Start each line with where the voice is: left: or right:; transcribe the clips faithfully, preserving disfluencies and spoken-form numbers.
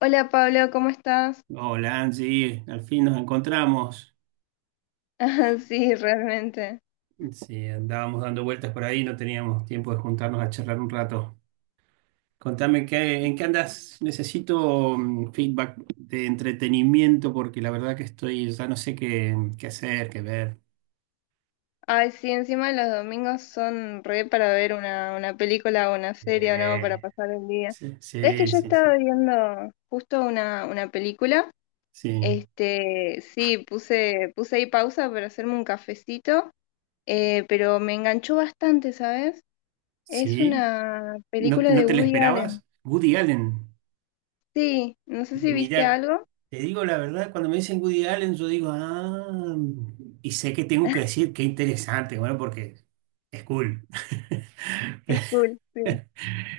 left: Hola Pablo, ¿cómo estás?
right: Hola Angie, al fin nos encontramos.
left: Ah, Sí, realmente.
right: Sí, andábamos dando vueltas por ahí, no teníamos tiempo de juntarnos a charlar un rato. Contame qué, en qué andas. Necesito mm, feedback de entretenimiento porque la verdad que estoy, ya no sé qué, qué hacer, qué ver.
left: Ay, sí, encima los domingos son re para ver una, una película o una serie o no, para
right: Eh,
left: pasar el día.
right: sí,
left: ¿Sabes que
right: sí,
left: yo
right: sí, sí.
left: estaba viendo justo una, una película?
right: Sí.
left: Este, sí, puse, puse ahí pausa para hacerme un cafecito, eh, pero me enganchó bastante, ¿sabes? Es
right: ¿Sí?
left: una
right: ¿No,
left: película
right: no
left: de
right: te la
left: Woody Allen.
right: esperabas? Woody Allen.
left: Sí, no sé si viste
right: Mira,
left: algo.
right: te digo la verdad, cuando me dicen Woody Allen, yo digo, ah, y sé que tengo que decir qué interesante, bueno, porque es cool.
left: Es cool, sí.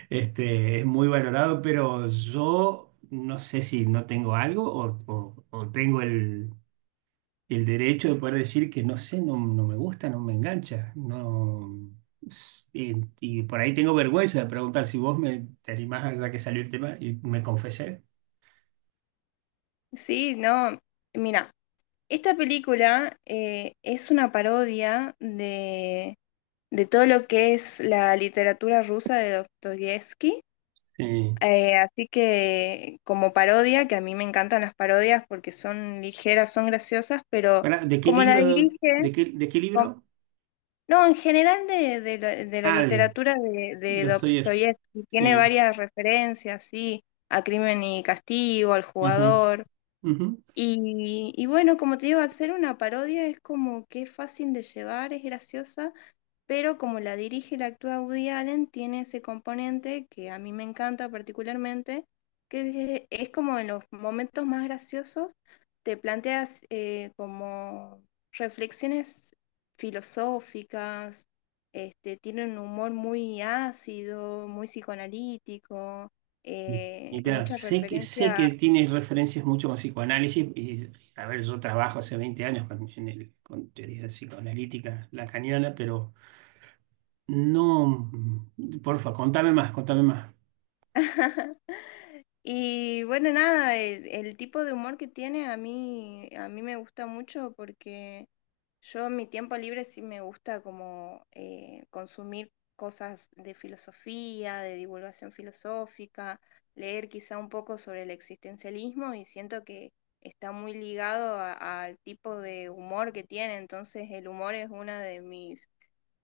right: Este, es muy valorado, pero yo no sé si no tengo algo o, o- o tengo el, el derecho de poder decir que no sé, no, no me gusta, no me engancha. No, y, y por ahí tengo vergüenza de preguntar si vos me, te animás, ya que salió el tema, y me confesé.
left: Sí, no, mira. Esta película eh, es una parodia de, de todo lo que es la literatura rusa de Dostoyevsky.
right: Sí.
left: Eh, así que como parodia, que a mí me encantan las parodias porque son ligeras, son graciosas, pero
right: Pará, ¿de qué
left: como la
right: libro?
left: dirige,
right: ¿De qué, de qué
left: com-
right: libro?
left: no, en general de, de la de la
right: Ah, de
left: literatura de, de
right: Dostoyevsky.
left: Dostoyevsky, tiene
right: Sí.
left: varias referencias, sí, a Crimen y Castigo, al
right: Ajá.
left: jugador.
right: Ujú.
left: Y, y bueno, como te digo, hacer una parodia es como que es fácil de llevar, es graciosa, pero como la dirige y la actúa Woody Allen, tiene ese componente que a mí me encanta particularmente, que es, es como en los momentos más graciosos te planteas eh, como reflexiones filosóficas, este, tiene un humor muy ácido, muy psicoanalítico, eh,
right: Y claro,
left: muchas
right: sé que, sé
left: referencias.
right: que tiene referencias mucho con psicoanálisis. Y, a ver, yo trabajo hace veinte años con, en el, con teoría psicoanalítica lacaniana, pero no. Porfa, contame más, contame más.
left: Y bueno, nada, el, el tipo de humor que tiene a mí, a mí me gusta mucho porque yo en mi tiempo libre sí me gusta como eh, consumir cosas de filosofía, de divulgación filosófica, leer quizá un poco sobre el existencialismo y siento que está muy ligado a- al tipo de humor que tiene, entonces el humor es una de mis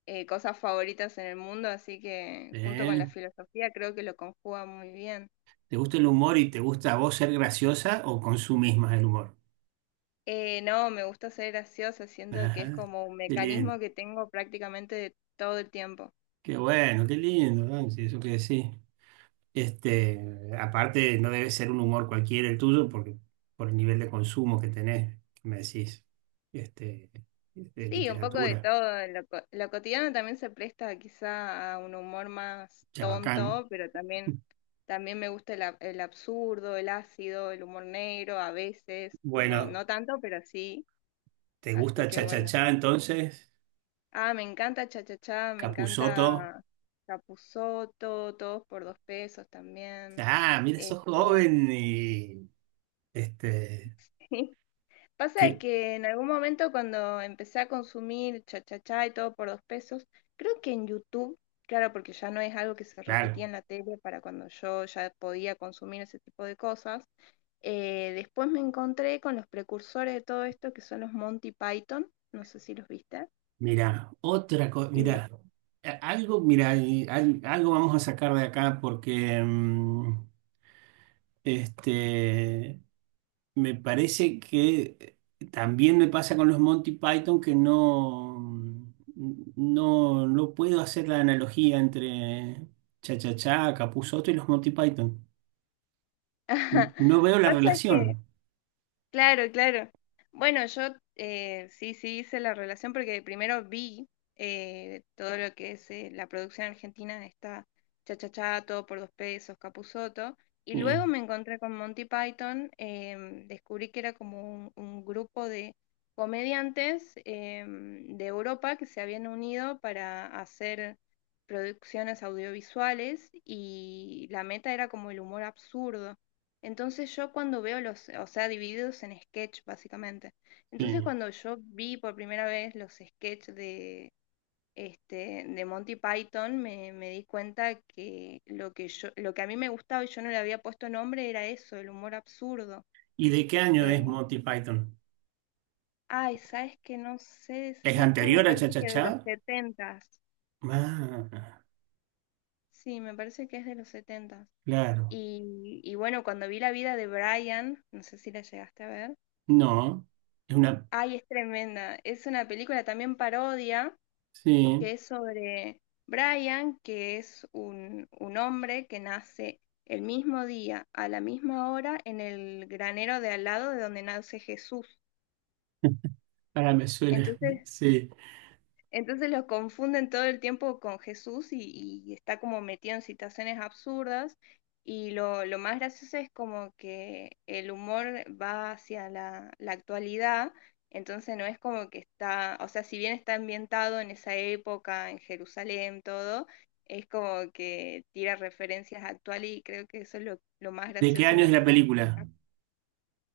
left: eh, cosas favoritas en el mundo, así que junto con la
right: ¿Eh?
left: filosofía creo que lo conjuga muy bien.
right: ¿Te gusta el humor y te gusta a vos ser graciosa o consumís más el humor?
left: Eh, no, me gusta ser graciosa, siento que es
right: Ajá.
left: como un
right: Qué lindo.
left: mecanismo que tengo prácticamente de todo el tiempo.
right: Qué bueno, qué lindo. Ah, sí, eso que decís. Este, aparte, no debe ser un humor cualquiera el tuyo, porque por el nivel de consumo que tenés, que me decís, este, de
left: Sí, un poco de
right: literatura,
left: todo. Lo, co- lo cotidiano también se presta quizá a un humor más
right: chabacán.
left: tonto, pero también, también me gusta el, ab- el absurdo, el ácido, el humor negro a veces. No,
right: Bueno,
left: no tanto, pero sí.
right: ¿te
left: Así
right: gusta
left: que bueno.
right: Cha-Cha-Cha entonces?
left: Ah, me encanta Cha Cha Cha, me
right: Capusotto.
left: encanta Capusotto, todos por dos pesos también.
right: Ah, mira, sos
left: Este,
right: joven y este,
left: pasa de
right: que,
left: que en algún momento cuando empecé a consumir Cha Cha Cha y todo por dos pesos, creo que en YouTube, claro, porque ya no es algo que se repetía
right: claro,
left: en la tele para cuando yo ya podía consumir ese tipo de cosas, eh, después me encontré con los precursores de todo esto que son los Monty Python, no sé si los viste.
right: mira, otra cosa,
left: Y
right: mira, a- algo, mira, y al- algo vamos a sacar de acá porque mm, este. Me parece que también me pasa con los Monty Python que no, no, no puedo hacer la analogía entre Cha Cha Cha, Capuzoto y los Monty Python. No veo la
left: pasa que
right: relación.
left: claro, claro. Bueno, yo eh, sí, sí hice la relación porque primero vi eh, todo lo que es eh, la producción argentina de esta Cha Todo por dos pesos, Capusotto, y
right: Sí,
left: luego me encontré con Monty Python, em, descubrí que era como un, un grupo de comediantes em, de Europa que se habían unido para hacer producciones audiovisuales y la meta era como el humor absurdo. Entonces yo cuando veo los, o sea, divididos en sketch básicamente.
right: sí.
left: Entonces cuando yo vi por primera vez los sketch de, este, de Monty Python, me, me di cuenta que lo que yo, lo que a mí me gustaba y yo no le había puesto nombre era eso, el humor absurdo.
right: ¿Y de qué año
left: Eh,
right: es Monty Python?
left: Ay, sabes que no sé
right: ¿Es
left: decirte, me
right: anterior a Cha
left: parece
right: Cha
left: que de
right: Cha?
left: los setentas.
right: Ah,
left: Sí, me parece que es de los setentas.
right: claro.
left: Y, y bueno, cuando vi la vida de Brian, no sé si la llegaste a ver.
right: No, es una...
left: Ay, es tremenda. Es una película también parodia que
right: Sí,
left: es sobre Brian, que es un, un hombre que nace el mismo día, a la misma hora, en el granero de al lado de donde nace Jesús.
right: ahora me suena.
left: Entonces
right: Sí.
left: Entonces los confunden todo el tiempo con Jesús y, y está como metido en situaciones absurdas. Y lo, lo más gracioso es como que el humor va hacia la, la actualidad, entonces no es como que está, o sea, si bien está ambientado en esa época, en Jerusalén, todo, es como que tira referencias actuales y creo que eso es lo, lo más
right: ¿De qué
left: gracioso,
right: año es
left: lo que
right: la
left: más
right: película?
left: destaca.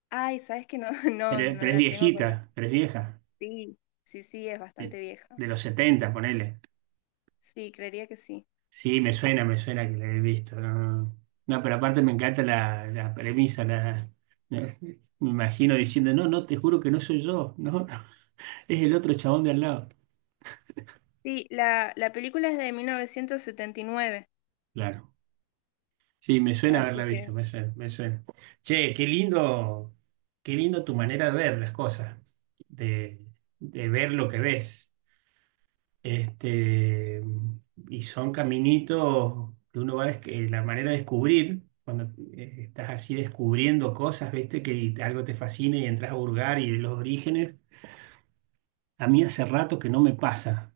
left: Ay, sabes que no, no,
right: Pero,
left: no
right: pero es
left: la tengo con
right: viejita, pero es vieja.
left: sí, sí, sí, es
right: de,
left: bastante vieja.
right: de los setenta ponele.
left: Sí, creería que sí.
right: Sí, me suena, me suena que la he visto. No, no, no, pero aparte me encanta la, la premisa. La, me imagino diciendo, no, no, te juro que no soy yo, no, es el otro chabón de al lado.
left: Sí, la, la película es de mil novecientos setenta y nueve,
right: Claro. Sí, me suena
left: así
right: haberla visto,
left: que,
right: me suena, me suena. Che, qué lindo, qué lindo tu manera de ver las cosas, de, de ver lo que ves. Este, y son caminitos que uno va a la manera de descubrir, cuando eh, estás así descubriendo cosas, viste, que algo te fascina y entras a burgar y los orígenes. A mí hace rato que no me pasa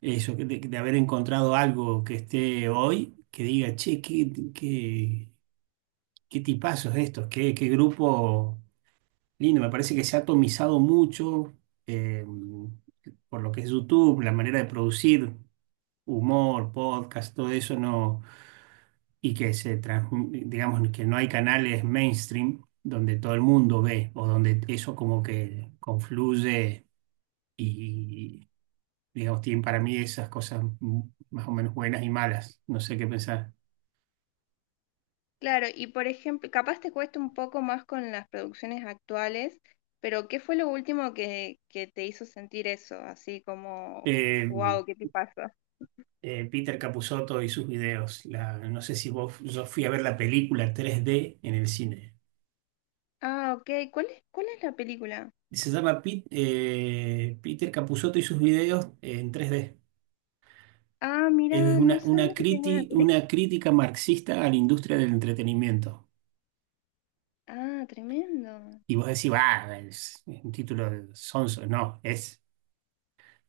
right: eso, que de, de haber encontrado algo que esté hoy, que diga, che, qué, qué, qué tipazos estos, qué, qué grupo lindo. Me parece que se ha atomizado mucho eh, por lo que es YouTube, la manera de producir humor, podcast, todo eso no, y que se transmi- digamos que no hay canales mainstream donde todo el mundo ve o donde eso como que confluye y, digamos, tienen para mí esas cosas m- más o menos buenas y malas, no sé qué pensar.
left: claro, y por ejemplo, capaz te cuesta un poco más con las producciones actuales, pero ¿qué fue lo último que, que te hizo sentir eso? Así como,
right: Eh,
left: wow, ¿qué te pasa?
right: eh, Peter Capusotto y sus videos, la- no sé si vos, yo fui a ver la película tres D en el cine.
left: Ah, ok, ¿cuál es, cuál es la película?
right: Se llama Pit- eh, Peter Capusotto y sus videos en tres D.
left: Ah,
right: Es
left: mira, no
right: una,
left: sabía
right: una,
left: que tenía una
right: criti-
left: película.
right: una crítica marxista a la industria del entretenimiento.
left: Ah, tremendo.
right: Y vos decís, va, es un título de sonso. No, es,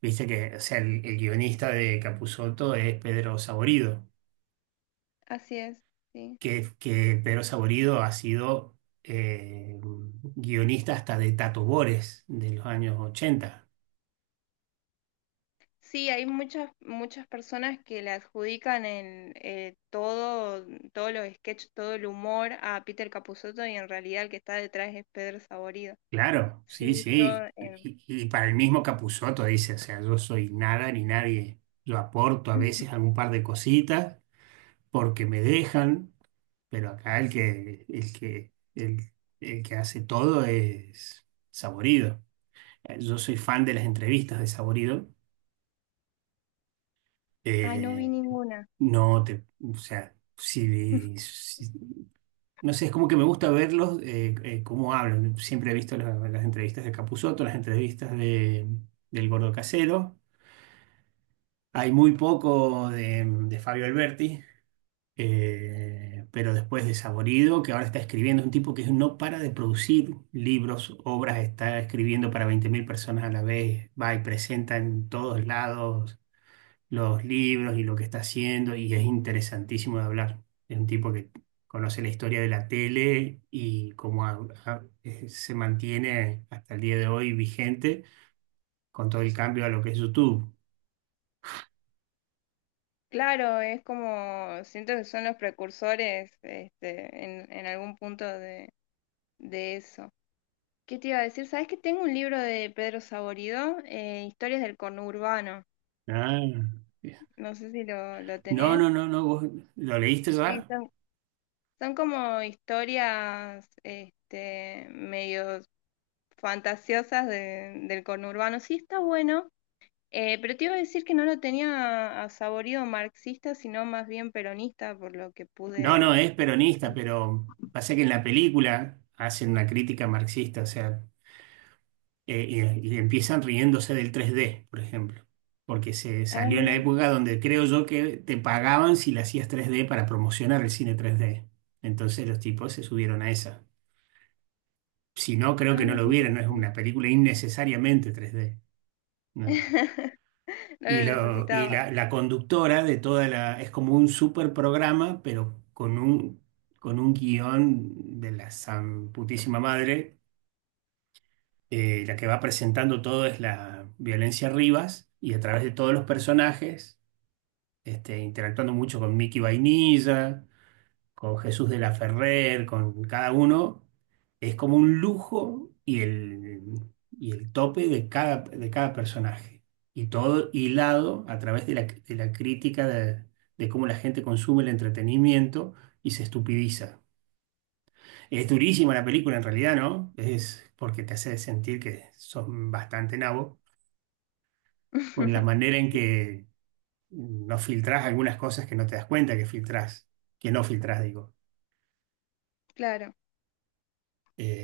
right: viste que, o sea, el, el guionista de Capusotto es Pedro Saborido,
left: Así es, sí.
right: que, que Pedro Saborido ha sido eh, guionista hasta de Tato Bores de los años ochenta.
left: Sí, hay muchas, muchas personas que le adjudican en eh, todo, todos los sketches, todo el humor a Peter Capusotto y en realidad el que está detrás es Pedro Saborido.
right: Claro,
left: Sí,
right: sí,
left: yo...
right: sí.
left: eh,
right: Y, y para el mismo Capusotto dice, o sea, yo soy nada ni nadie. Yo aporto a veces algún par de cositas porque me dejan, pero acá el que, el que, el, el que hace todo es Saborido. Eh, Yo soy fan de las entrevistas de Saborido.
left: Ay, no vi
right: Eh,
left: ninguna.
right: no te, o sea, si, si- no sé, es como que me gusta verlos, eh, eh, cómo hablan. Siempre he visto la- las entrevistas de Capusotto, las entrevistas de, del Gordo Casero. Hay muy poco de, de Fabio Alberti, eh, pero después de Saborido, que ahora está escribiendo, es un tipo que no para de producir libros, obras, está escribiendo para veinte mil personas a la vez, va y presenta en todos lados los libros y lo que está haciendo, y es interesantísimo de hablar. Es un tipo que conoce la historia de la tele y cómo ha- ha- eh, se mantiene hasta el día de hoy vigente con todo el cambio a lo que es YouTube.
left: Claro, es como, siento que son los precursores este, en, en algún punto de, de eso. ¿Qué te iba a decir? ¿Sabes que tengo un libro de Pedro Saborido, eh, Historias del conurbano?
right: Ah.
left: No sé si lo, lo
right: No,
left: tenés.
right: no, no, no, vos lo leíste
left: Sí,
right: ya.
left: son son como historias este, medio fantasiosas de- del conurbano. Sí, está bueno, eh, pero te iba a decir que no lo tenía a saborido marxista, sino más bien peronista, por lo que
right: No, no,
left: pude.
right: es peronista, pero pasa que en la película hacen una crítica marxista, o sea, eh, y, y empiezan riéndose del tres D, por ejemplo, porque se
left: Ah,
right: salió en la
left: mira.
right: época donde creo yo que te pagaban si le hacías tres D para promocionar el cine tres D. Entonces los tipos se subieron a esa. Si no, creo que no
left: Ay,
right: lo
left: qué
right: hubieran, no es
left: interesante.
right: una película innecesariamente tres D. No.
left: No
right: Y,
left: lo
right: lo, y
left: necesitaba.
right: la, la conductora de toda la... Es como un super programa, pero con un, con un guión de la san putísima madre. Eh, la que va presentando todo es la Violencia Rivas y a través de todos los personajes, este, interactuando mucho con Mickey Vainilla, con Jesús de la Ferrer, con cada uno, es como un lujo y el, y el tope de cada, de cada personaje. Y todo hilado a través de la, de la crítica de, de cómo la gente consume el entretenimiento y se estupidiza. Es durísima la película en realidad, ¿no? Es porque te hace sentir que son bastante nabo por la manera en que no filtrás algunas cosas que no te das cuenta que filtrás, que no filtrás, digo.
left: Claro,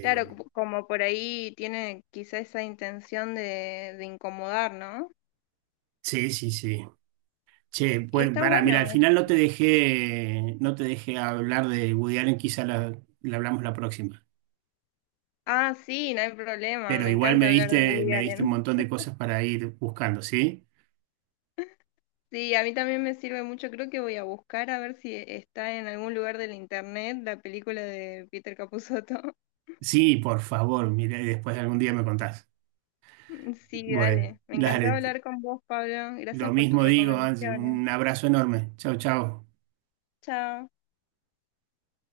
left: claro, como como por ahí tiene quizá esa intención de, de incomodar, ¿no?
right: sí, sí, sí. Che,
left: Y
right: pues
left: está
right: para, mira, al
left: bueno.
right: final no te dejé, no te dejé hablar de Woody Allen, quizá la, la hablamos la próxima.
left: Ah, sí, no hay problema.
right: Pero
left: Me
right: igual me
left: encanta hablar de
right: diste,
left: Woody
right: me diste un
left: Allen.
right: montón de cosas para ir buscando, ¿sí?
left: Sí, a mí también me sirve mucho. Creo que voy a buscar a ver si está en algún lugar del internet la película de Peter Capusotto.
right: Sí, por favor, mira, y después algún día me contás.
left: Sí,
right: Bueno,
left: dale. Me encantó
right: dale, te-
left: hablar con vos, Pablo.
right: lo
left: Gracias por tus
right: mismo digo, Angie,
left: recomendaciones.
right: un abrazo enorme. Chau, chau.
left: Chao.